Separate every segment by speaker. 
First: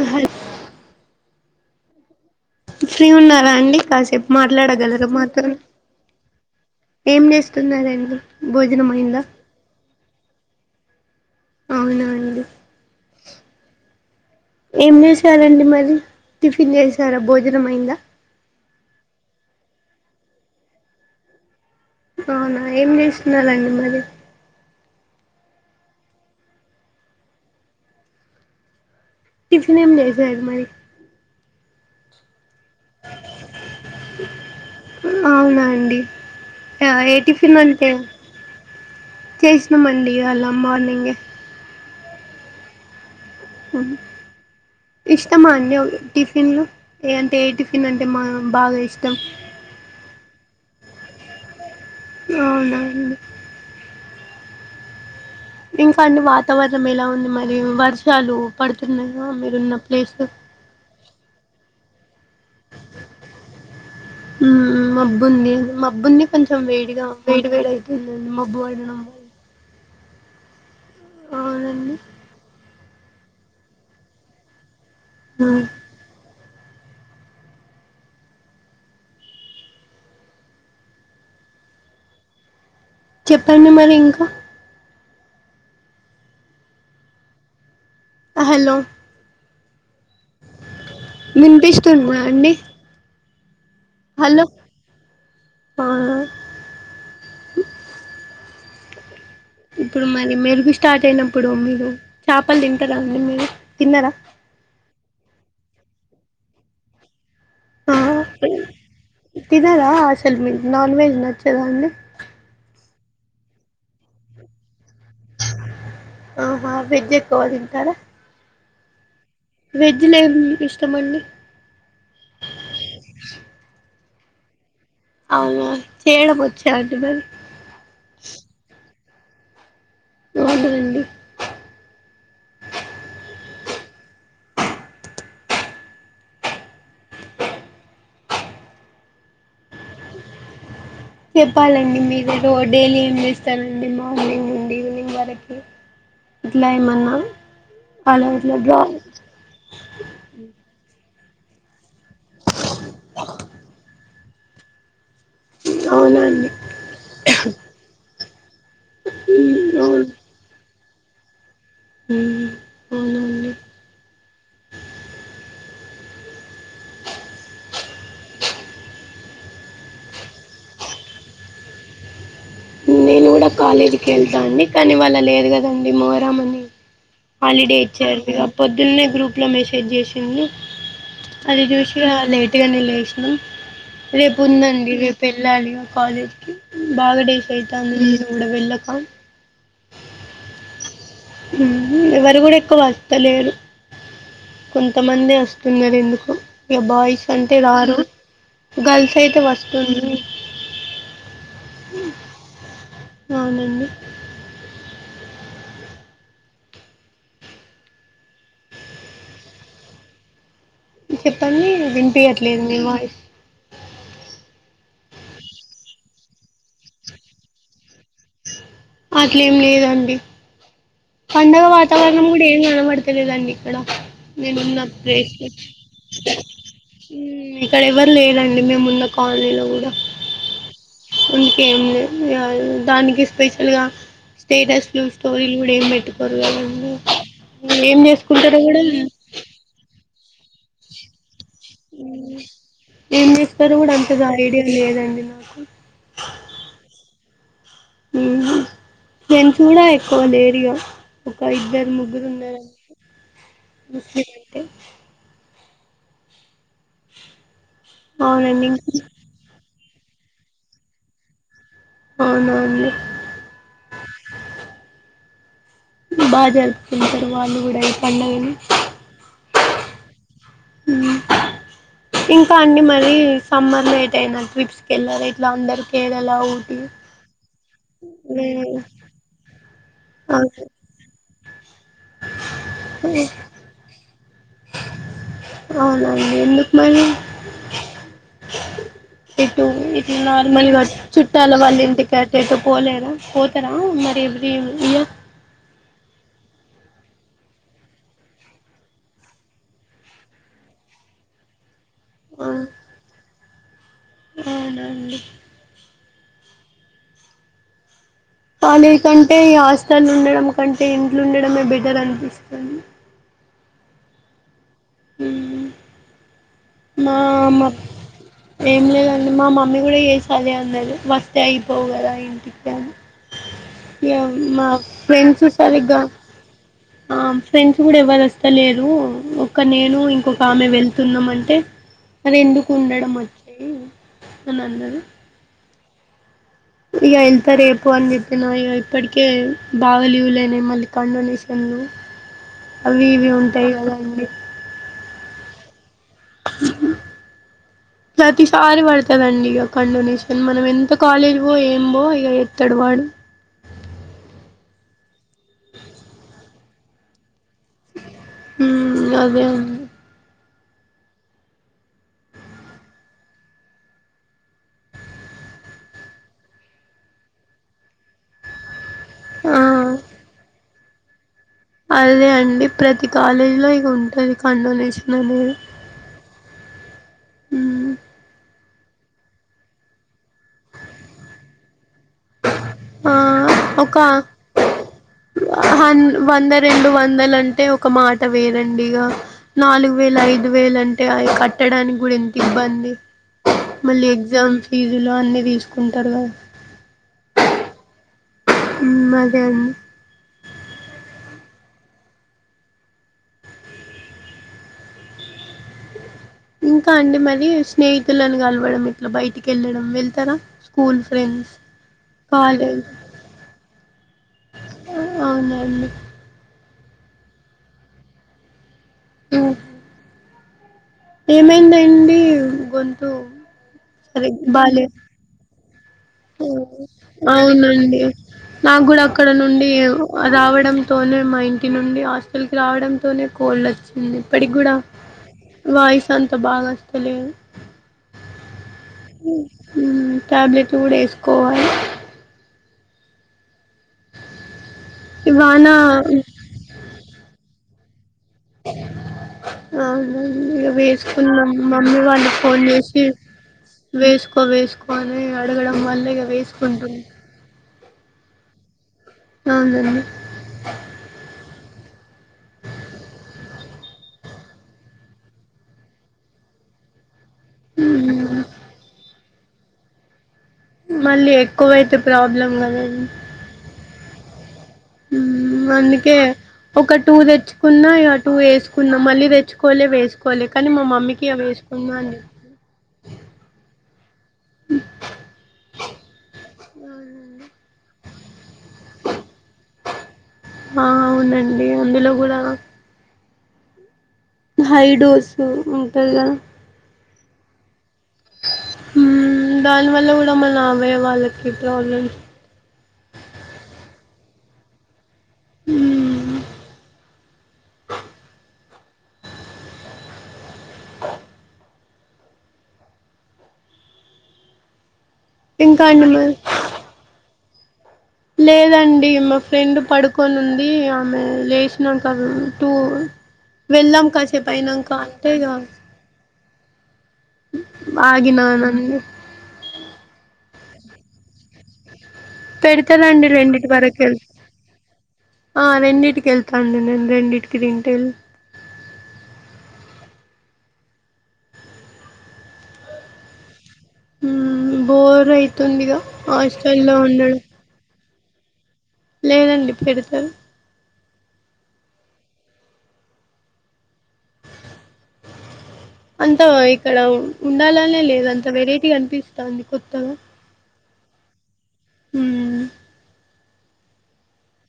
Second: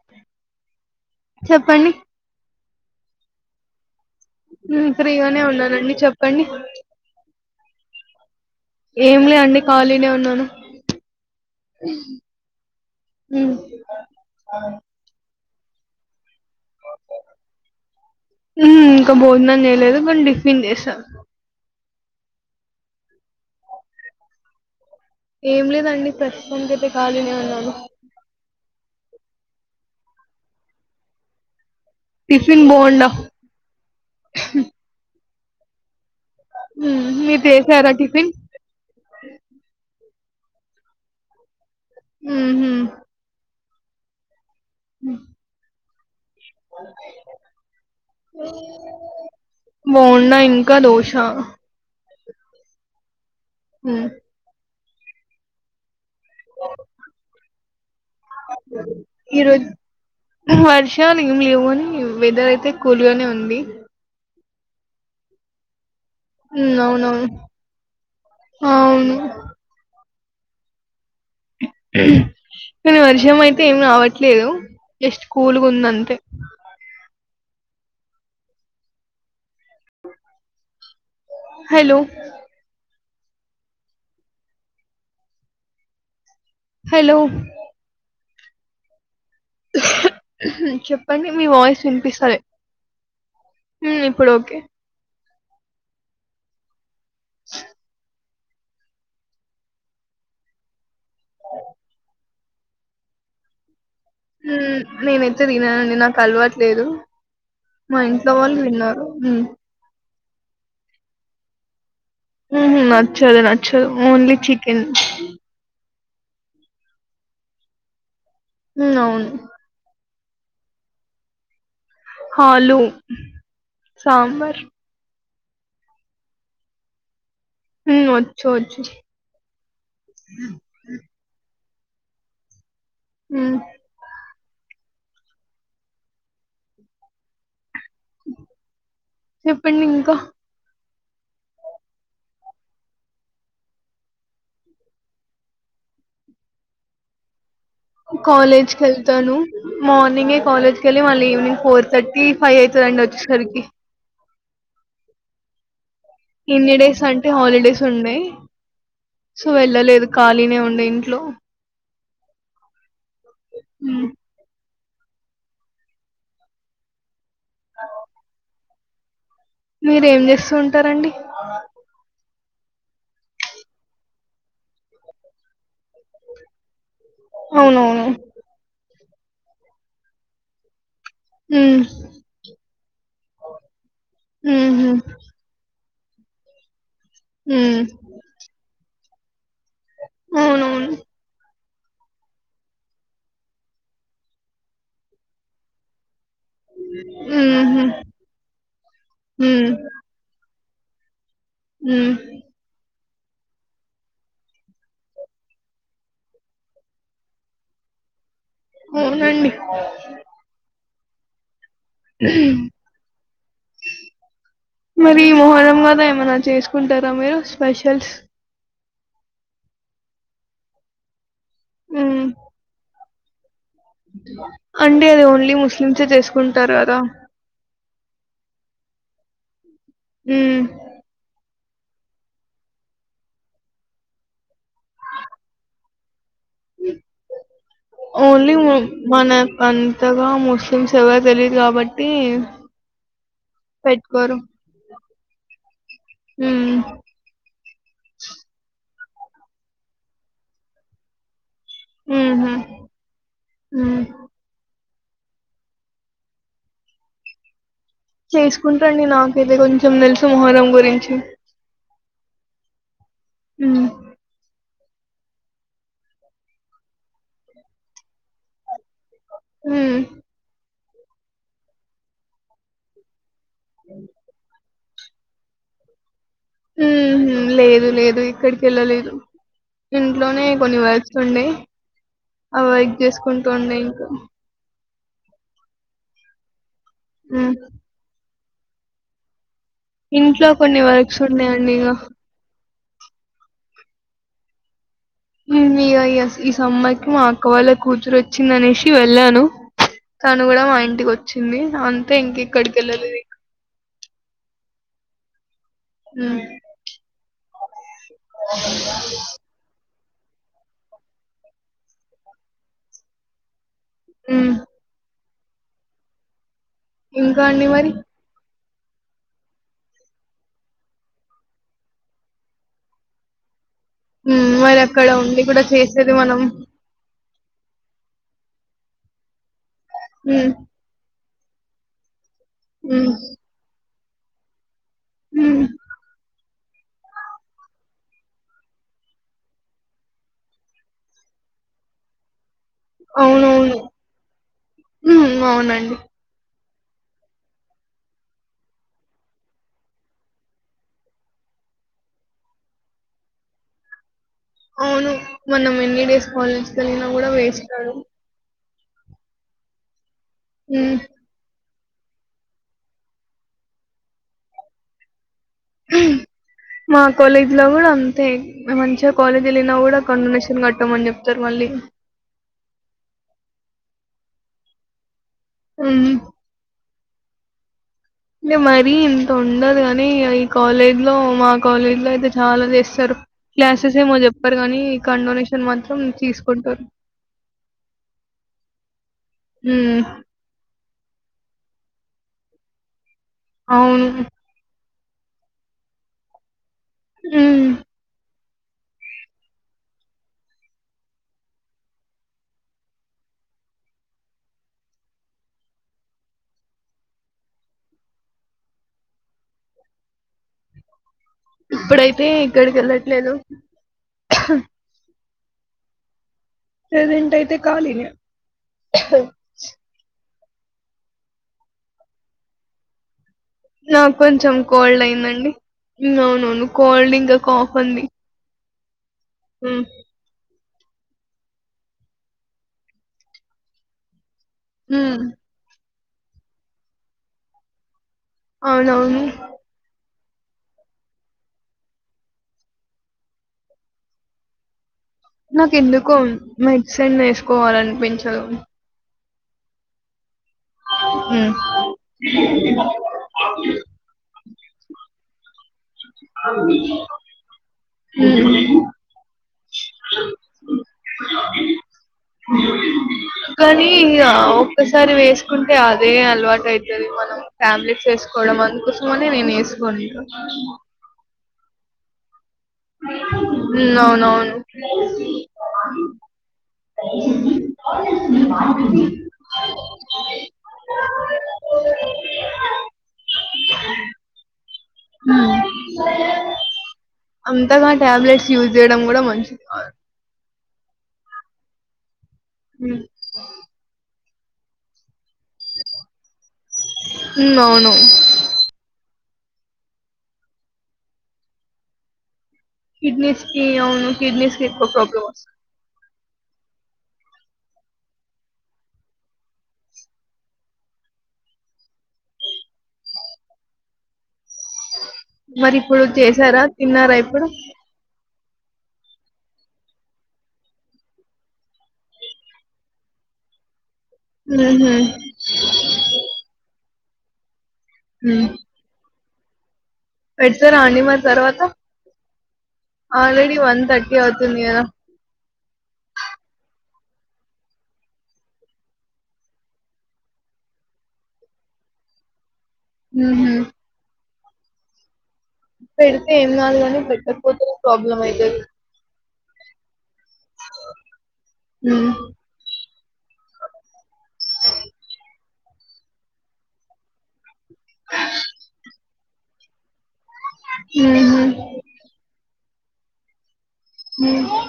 Speaker 1: అహస్
Speaker 2: చెప్పండి
Speaker 1: ఫ్రీ ఉన్నారా అండి కాసేపు
Speaker 2: ఉమ్
Speaker 1: మాట్లాడగలరు
Speaker 2: ఫ్రీగానే
Speaker 1: మాత్ర
Speaker 2: ఉన్నానండి చెప్పండి
Speaker 1: ఏం చేస్తున్నారండి భోజనం
Speaker 2: ఏం
Speaker 1: అయిందా
Speaker 2: లే అండి ఖాళీనే ఉన్నాను
Speaker 1: అవునా అండి
Speaker 2: ఉహ్
Speaker 1: ఏం చేసారండి మరి టిఫిన్ చేసారా భోజనం అందా
Speaker 2: ఇంకా భోజనం చేయలేదు కొనీ టిఫిన్ చేసా
Speaker 1: అవునా ఏం చేస్తున్నాలండి మరి
Speaker 2: ఏం లేదండి ప్రస్తుతానికి అంతే కాళీనే ఉన్నాను
Speaker 1: టిఫిన్ ఏం లేసారు మరి
Speaker 2: టిఫిన్ బుండా
Speaker 1: అవునా అండి
Speaker 2: ఉమ్
Speaker 1: ఏ
Speaker 2: మీరు
Speaker 1: టిఫిన్ అంటే
Speaker 2: చేసారా టిఫిన్
Speaker 1: చేసినామండి అళ్ళ మార్నింగ్
Speaker 2: ఉహు
Speaker 1: ఇష్టం అండి ఓకే టిఫిన్లు ఏ అంటే ఏ టిఫిన్ అంటే మన బాగా ఇష్టం
Speaker 2: బుండా ఇంకా దోష
Speaker 1: అవునుండి
Speaker 2: హు
Speaker 1: ఇంకా అన్ని వాతావరణం ఎలా ఉంది మరి వర్షాలు పడుతున్నాయా
Speaker 2: ఈరోజు
Speaker 1: మీరున్న ప్లేస్
Speaker 2: వర్షాలు ఏమి లేవుని వెదర్ అయితే కూల్ గానే ఉంది
Speaker 1: మబ్బుంది మబ్బుని కొంచెం
Speaker 2: ఉమ్
Speaker 1: వేడిగా
Speaker 2: అవునవును
Speaker 1: వేడి వేడి అయితుందండి మబ్బు పడడం
Speaker 2: అవును
Speaker 1: అవును
Speaker 2: కాని వర్షం అయితే ఏం రావట్లేదు జస్ట్
Speaker 1: మ్మ్
Speaker 2: కూల్గా ఉంది అంతే హలో
Speaker 1: చెప్పండి మరి ఇంకా
Speaker 2: హలో
Speaker 1: హలో
Speaker 2: చెప్పండి మీ వాయిస్
Speaker 1: వినిపిస్తుందా
Speaker 2: వినిపిస్తాలే.
Speaker 1: అండి హలో ఆ
Speaker 2: [inaudible]
Speaker 1: ఇప్పుడు మరి మీరుగు స్టార్ట్ అయినప్పుడు మీరు చేపలు తింటారా అండి మీరు తిన్నరా.
Speaker 2: నేనైతే తిననండి నాకు అలవాట్లేదు. మా ఇంట్లో వాళ్ళు విన్నర్ ఉమ్
Speaker 1: లేదా అసలు మీకు నాన్ వెజ్ నచ్చదా అండి
Speaker 2: ఉహు నచ్చదు నచ్చదు ఓన్లీ చికెన్
Speaker 1: అహా వెజ్ ఎక్కవ తింటారా
Speaker 2: ఉమ్ అవును
Speaker 1: వెజ్ లో ఏమ్ ఇష్టమండి
Speaker 2: ఆలు సాంబార్
Speaker 1: అవున చేయడం వచ్చా అండి మరి
Speaker 2: ఉమ్ వచ్చు వచ్చు
Speaker 1: అవునాండి
Speaker 2: ఉ చెప్పండి ఇంకా
Speaker 1: చెప్పాలండి మీరు రో డైలీ ఏం చేస్తారండి మార్నింగ్ నుండి ఈవినింగ్ వరకి ఇట్ల ఏమన్న
Speaker 2: కాలేజ్కెళ్తాను మార్నింగే కాలేజ్ కి వెళ్ళి మళ్ళ ఈవినింగ్ ఫోర్ థర్టీ ఫైవ్ అయితదండి వచ్చేసరికి
Speaker 1: అవునా అండ్
Speaker 2: ఇన్ని డేస్ అంటే హాలిడేస్ ఉండే సో
Speaker 1: మ్మ్,
Speaker 2: వెళ్ళలేదు ఖాళీనే ఉండే ఇంట్లో
Speaker 1: ఉమ్ అవునాండి
Speaker 2: అవ్ మీరేం చేస్తూ ఉంటారండి
Speaker 1: నేను కూడా కాలేజీకి వెళ్తా అండి కానీ ఇవాళ లేదు కదండి మోహారం అని హాలిడే
Speaker 2: అవునవును.
Speaker 1: ఇచ్చారు‍ కదా పొద్దున్నే గ్రూప్ లో మెసేజ్ చేసిండ్లు అది
Speaker 2: హ్మ్.
Speaker 1: చూసి ఇగ లేైట్గా నే లేసినమ్ రేపు
Speaker 2: హుహు.
Speaker 1: ఉందండి రేపు వె ళ్లాలి ఇగ కాలేజ్ కి బాగా డేస్
Speaker 2: హ్మ్.
Speaker 1: అయితాంది నేను కూడా వెళ్ళక
Speaker 2: అవునవును
Speaker 1: ఉహు ఎవరు కూడా ఎక్కువ వస్తలేరు కొంతమందే వస్తున్నారు ఎందుకో ఇక బాయ్స్ అంటే
Speaker 2: హుహు.
Speaker 1: రారు గర్ల్స్ అయితే
Speaker 2: హ్మ్.
Speaker 1: వస్తుండ్
Speaker 2: హ్మ్.
Speaker 1: అవునండి
Speaker 2: అవునాండి
Speaker 1: చెప్పండి వినిపియట్లేదు మీ వాయిస్
Speaker 2: మరి ఈ మొహరం కదా ఏమైనా చేసుకుంటారా మీరు స్పెషల్స్
Speaker 1: అట్లేం లేదండి పండగ
Speaker 2: హ్మ్.
Speaker 1: వాతావరణం కూడా ఎం కన పడుత లేదండి ఇక్కడ నేనున్న
Speaker 2: అండి అది
Speaker 1: ప్లేస్ లో
Speaker 2: ఓన్లీ ముస్లిమ్సే చేసుకుంటారు కదా
Speaker 1: ఇక్కడ ఎవరు లేరండి మేమున్న కాలనీలో కూడా
Speaker 2: మ్మ్
Speaker 1: ఇంకేం లేదు ఇగ దానికే స్పెషల్ గా స్టేటస్లు స్టోరీలు ఇప్పుడు ఏం పెట్టుకోరు కదండీ ఏం చేసుకుంటరో కూడా
Speaker 2: అంతగా ముస్లింస్ ఎవరు తెలి
Speaker 1: ఏం చెస్తరో కూడా అంతగా ఐడియా లేదండి నాకు
Speaker 2: మ్మ్
Speaker 1: మ్మ్ నేను చూడా ఎక్కువ డేర్ గా ఒక ఇద్దరు ముగ్గురు
Speaker 2: హుహు.
Speaker 1: ఉన్నారండ్
Speaker 2: హ్మ్.
Speaker 1: ముస్లిం అంటే. అవునండి
Speaker 2: చేసుకుంటరండి నాకైతే కొంచెం తెలుసు మొహరం గురించి
Speaker 1: అవునావును లే
Speaker 2: ఉ
Speaker 1: బాగా జరుపుకుంటారు వాళ్ళు కూడా ఈ పండుగని
Speaker 2: హ
Speaker 1: ఇంకా అన్నీ మరి సమ్మర్లో ఎట్ అయినా ట్రిప్స్కి కేళ్లరా ఇట్లా అందరు కేరళ ఊటీ
Speaker 2: లేదు లేదు ఎక్కడికి వెళ్ళలేదు ఇంట్లోనే
Speaker 1: అవును.
Speaker 2: కొన్ని వర్ ర్క్సు అ వర్క్ చేసుకుంటూ ఉండి ఇంకా.
Speaker 1: అవునా అండి ఎందుకు మరి
Speaker 2: ఉ
Speaker 1: ఇటు ఈ
Speaker 2: ఇంట్లో
Speaker 1: నార్మల్ గా
Speaker 2: కొన్ని వర్క్స్
Speaker 1: చుట్టాల
Speaker 2: ఉన్నాయండి
Speaker 1: వాళ్ళు
Speaker 2: ఇగ.
Speaker 1: ఇంటిక ఎటు పోలేద పోతారా మరి ఎవ్రీ ఇయర్
Speaker 2: ఇగా ఈ ఇయర్ ఈ సమ్మర్ కి మా అక్క వాళ్ళ కూతురు వచ్చిందనేసి వెళ్ళాను తను కూడా మా ఇంటికి వచ్చింది అంతే ఇంక ఎక్కడికి వెళ్ళలేదు
Speaker 1: అవునా అండి
Speaker 2: ఉం
Speaker 1: కాలేజ్ కంటే ఈ హాస్టల్ ఉండడం కంటే ఇంట్లో ఉండడమే బెటర్ అనిపిస్తుంది.
Speaker 2: ఆ
Speaker 1: హ మా
Speaker 2: ఇంకా
Speaker 1: అమ్మ
Speaker 2: అండి మరి?
Speaker 1: ఏం లేదండి మా మమ్మీ కూడా చేసి అదే అన్నది వస్తే అయిపోవు కదా ఇంటికి అని
Speaker 2: హ్మ్.
Speaker 1: మా
Speaker 2: మరక్కడ ఉండి
Speaker 1: ఫ్రెండ్స్
Speaker 2: కూడా
Speaker 1: సరిగ్గా
Speaker 2: చేసేది మనం
Speaker 1: ఆ ఫ్రెండ్స్ కూడా ఎవ్వరు వస్తలేరు ఒక్క నేను ఇంకొక
Speaker 2: హ్మ్.
Speaker 1: ఆమె వెళ్తున్నాం అంటే. మరి ఎందుకు ఉండడం
Speaker 2: హ్మ్.
Speaker 1: వచ్చెయ్ అని అన్నది
Speaker 2: హ
Speaker 1: ఇక వెళ్తారు రేపు అని చెప్పిన ఇక ఇప్పటికే బాగా లీవ్ లైనయి మళ్ళీ కాండొనేషన్లు. అవి ఇవి ఉంటాయి కదండి
Speaker 2: ఉమ్ అవునండి
Speaker 1: చెప్పు ప్రతిసారి పడుతందిండి ఇక కండోనీషన్ మనం ఎంత కాలేజ్ పో ఏం బో ఇక ఎస్తాడు వాడు
Speaker 2: అవును మనం ఎన్ని డేస్ కాలేజ్ వెళ్ళినా కూడా వేస్తాడు
Speaker 1: ఉమ్ అదే
Speaker 2: ఉం మా కాలేజీ లో కూడా అంతే మంచిగా కాలేజ్
Speaker 1: ఆ
Speaker 2: వెళ్ళినా కూడా కన్డొనేషన్ కట్టమని చెప్తారు మళ్ళీ
Speaker 1: అదే అండి ప్రతి కాలేజీలో ఇక ఉంటది కన్ డొనేషన్ అనేది.
Speaker 2: ఉమ్
Speaker 1: మ్మ్
Speaker 2: అంటే మరీ ఇంత ఉండదు కానీ ఈ కాలేజ్ లో మా కాలేజ్ లో అయితే చాలా
Speaker 1: ఆ
Speaker 2: చేస్తారు
Speaker 1: ఒక
Speaker 2: క్లాసెస్ ఏమో చెప్పారు కానీ కన్ డొనేషన్ మాత్రం
Speaker 1: హన్ వంద
Speaker 2: తీసుకుంటారు
Speaker 1: రెండు వందలు అంటే ఒక మాట వేరండి ఇగా నాలుగు
Speaker 2: ఉమ్,
Speaker 1: వేల ఐదు వేలు అంటే అవి కట్టడానికి కూడా ఎంత ఇబ్బంది మళ్ళీ
Speaker 2: అవును
Speaker 1: ఎగ్జామ్ ఫీజులు అన్నీ తీసుకుంటారు కదా
Speaker 2: ఉమ్
Speaker 1: ఉమ్ అదే అండి ఇంకా అండి మరి స్నేహితులను కలవడం, ఇట్ల బయటికి వెళ్ళడం, వెళ్తరా స్కూల్ ఫ్రెండ్?
Speaker 2: ఇప్పుడైతే ఇక్కడికి వెళ్ళట్లేదు
Speaker 1: అవునండి
Speaker 2: ప్రసెంట్ అయితే కాలినే
Speaker 1: మ్ ఏమైందండి గొంతు
Speaker 2: నాకు
Speaker 1: సరే
Speaker 2: కొంచెం
Speaker 1: బాలే
Speaker 2: కోల్డ్ అయిందండి అవునవును కోల్డ్ ఇంకా కాఫ్ అండి
Speaker 1: నా క్ కూడా అక్కడ నుండి రావడంతోనే మా ఇంటి నుండి హాస్టల్ కి రావడంతోనే కోల్డ్ వచ్చింది ఇప్పటికి కూడా
Speaker 2: ఉమ్.
Speaker 1: వాయిస్ అంతా బాగా వస్తలేదు
Speaker 2: అవునవును
Speaker 1: హ్మ్మ్ ట్యాబ్లెట్లు కూడ వేసుకోవాలి వాన
Speaker 2: నాకెందుకో మెడిసిన్ వేసుకోవలనిపించదు.
Speaker 1: అవునండి వేసుకున్నం
Speaker 2: హ్మ్.
Speaker 1: మమ్మీ వాల్లు ఫోన్ చేసి వేసుకో వేసుక్
Speaker 2: ఉ ఉ
Speaker 1: అవునండి
Speaker 2: అ [unintelligible] కానీ ఇగ ఒక్కసారి వేసుకుంటే అదే అలవాటు అవుతది మనం ఫ్యామిలీ చేసుకోవడం అకోసమని నేను వేసుకోను
Speaker 1: మళ్ళీ ఎక్కువైతే ప్రాబ్లం కదన్
Speaker 2: మ్ అవునవును
Speaker 1: హ్మ్మ్ అందుకే ఒక టూ తెచ్చుకున్న ఇగ టూ ఏసుకున్నా మళ్ళీ తె తెచ్చుకోలే వేసుకోలే కానీ మా మమ్మీకి వేసుకున్న అండి
Speaker 2: హ్మ్మ్ అంతగా టాబ్లెట్స్ యూజ్ చేయడం కూడ మంచిది కాదు.
Speaker 1: ఆ అవునండి అందులో కూడ
Speaker 2: మ్
Speaker 1: హైడోస్ ఉంటది కదా
Speaker 2: హ్మ్మ్ అవును
Speaker 1: హ్మ్మ్ దానివల్ల కూడా మన అవయవాలకి ప్రాబ్లమ్
Speaker 2: కిడ్నీ స్కి అవును కిడ్నీ స్కికు ఎక్కువ ప్రాబ్లమ్ వస్తు
Speaker 1: ఉ
Speaker 2: మరి
Speaker 1: ఇంకా
Speaker 2: ఇప్పుడు
Speaker 1: అండి మరి
Speaker 2: చేసార తిన్నార ఇప్పుడు
Speaker 1: లేదండి మా ఫ్రెండ్ పడుకొని ఉంది ఆమె లేసినాంక టూ వెళ్దాం
Speaker 2: హుహు.
Speaker 1: కాసేపైనాంకా అంటే ఇగ ఆగినా
Speaker 2: హ్మ్.
Speaker 1: రండి.
Speaker 2: పెడతారా అండి మరి తర్వాత
Speaker 1: పెడతారండి
Speaker 2: ఆల్రెడీ
Speaker 1: రెండిటి
Speaker 2: వన్
Speaker 1: వరకు
Speaker 2: థర్టీ
Speaker 1: వెళ్
Speaker 2: అవుతుంది కదా
Speaker 1: ఆ రెండింటికేళ్తాండి నేను రెండింటికి తింటేళ్
Speaker 2: హ్మ్మ్
Speaker 1: మ్ బోర్ అయితుంది ఇగ హాస్టల్ లో ఉండడం
Speaker 2: ప్రాబ్లమ్ అయితది
Speaker 1: లేదండి పెడతర్
Speaker 2: హ్మ్మ్
Speaker 1: అంత ఇక్కడ ఉండాలనే లేదు, అంత వెరైటీ అనిపిస్తంది కొత్తగ.
Speaker 2: మ్ హు
Speaker 1: హ్మ్
Speaker 2: హ్మ్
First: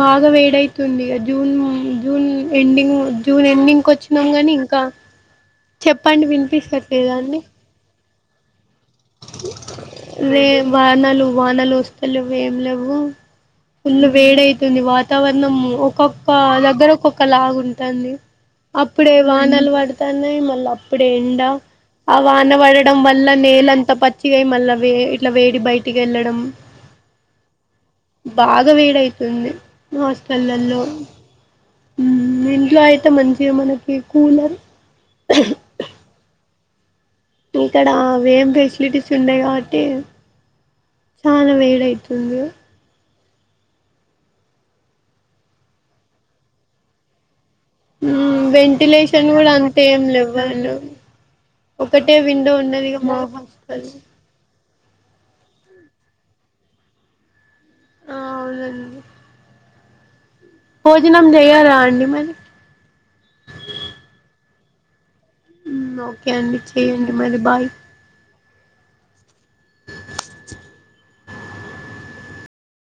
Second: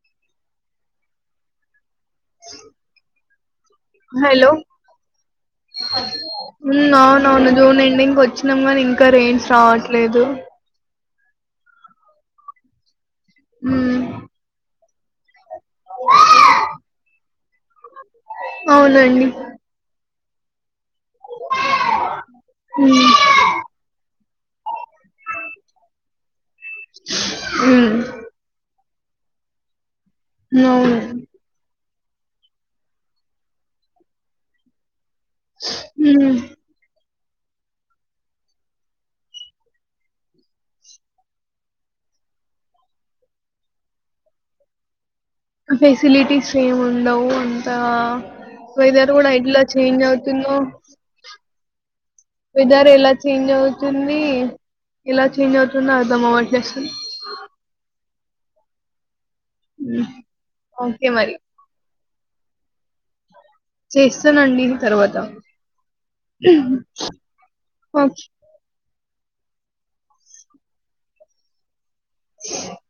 Speaker 1: బాగా వేడైతుంది June June ending June ending కి వచ్చినాం గానీ ఇంకా చెప్పండి
Speaker 2: హ్మ్
Speaker 1: వినిపించట్లేదా అండి
Speaker 2: అవునవును జూన్ ఎండింగ్కి వచ్చినాము కానీ ఇంకా రెయిన్స్ రావట్లేదు
Speaker 1: రే వానలు వానలు వస్తలేవు ఏం లేవు
Speaker 2: హ్మ్
Speaker 1: ఫుల్లు వేడైతుంది వాతావరణం ఒక్కొక్క దగ్గర ఒక్కొక్క లాగు ఉంటుంది అప్పుడే
Speaker 2: అవునండి
Speaker 1: వానాలు పడ నే మళ్ళీ అప్పుడే ఉండవు ఆ వాన పడడం వల్ల నేలం ఇ పచ్చిగాయ మళ్ళా వే ఇట్లా వేడి బయటికి వెళ్ళడం
Speaker 2: మ్మ్
Speaker 1: బాగా వేడయితుంది హాస్టల్లలో
Speaker 2: అవును
Speaker 1: ఇంట్లో అయితే మంచిగా మనకి కూలర్
Speaker 2: హ్మ్
Speaker 1: ఇక్కడ అవి ఏం ఫెసిలిటీస్ ఉన్నాయి కాబట్టి చాలా వేడి అయితుంది
Speaker 2: ఫెసిలిటీస్ ఏమి ఉండవు అని ఆ
Speaker 1: మ్మ్
Speaker 2: వెదర్
Speaker 1: వెంటిలేషన్
Speaker 2: కూడా ఎట్లా
Speaker 1: అంత
Speaker 2: చేంజ్ అవుతుందో
Speaker 1: ఒకట్టే విన్
Speaker 2: వెదర్ ఎలా చేంజ్ అవుతుంది ఎలా చేంజ్ అవుతుంది అర్థం అవట్లే అసలు
Speaker 1: ఆ అవునండి
Speaker 2: హ్మ్
Speaker 1: భోజనం చేయాలా అండి మరి
Speaker 2: చేస్తానండి నేను తర్వాత
Speaker 1: ఓకే అండి చెయ్యండి మరి బాయ్
Speaker 2: ఒకే అ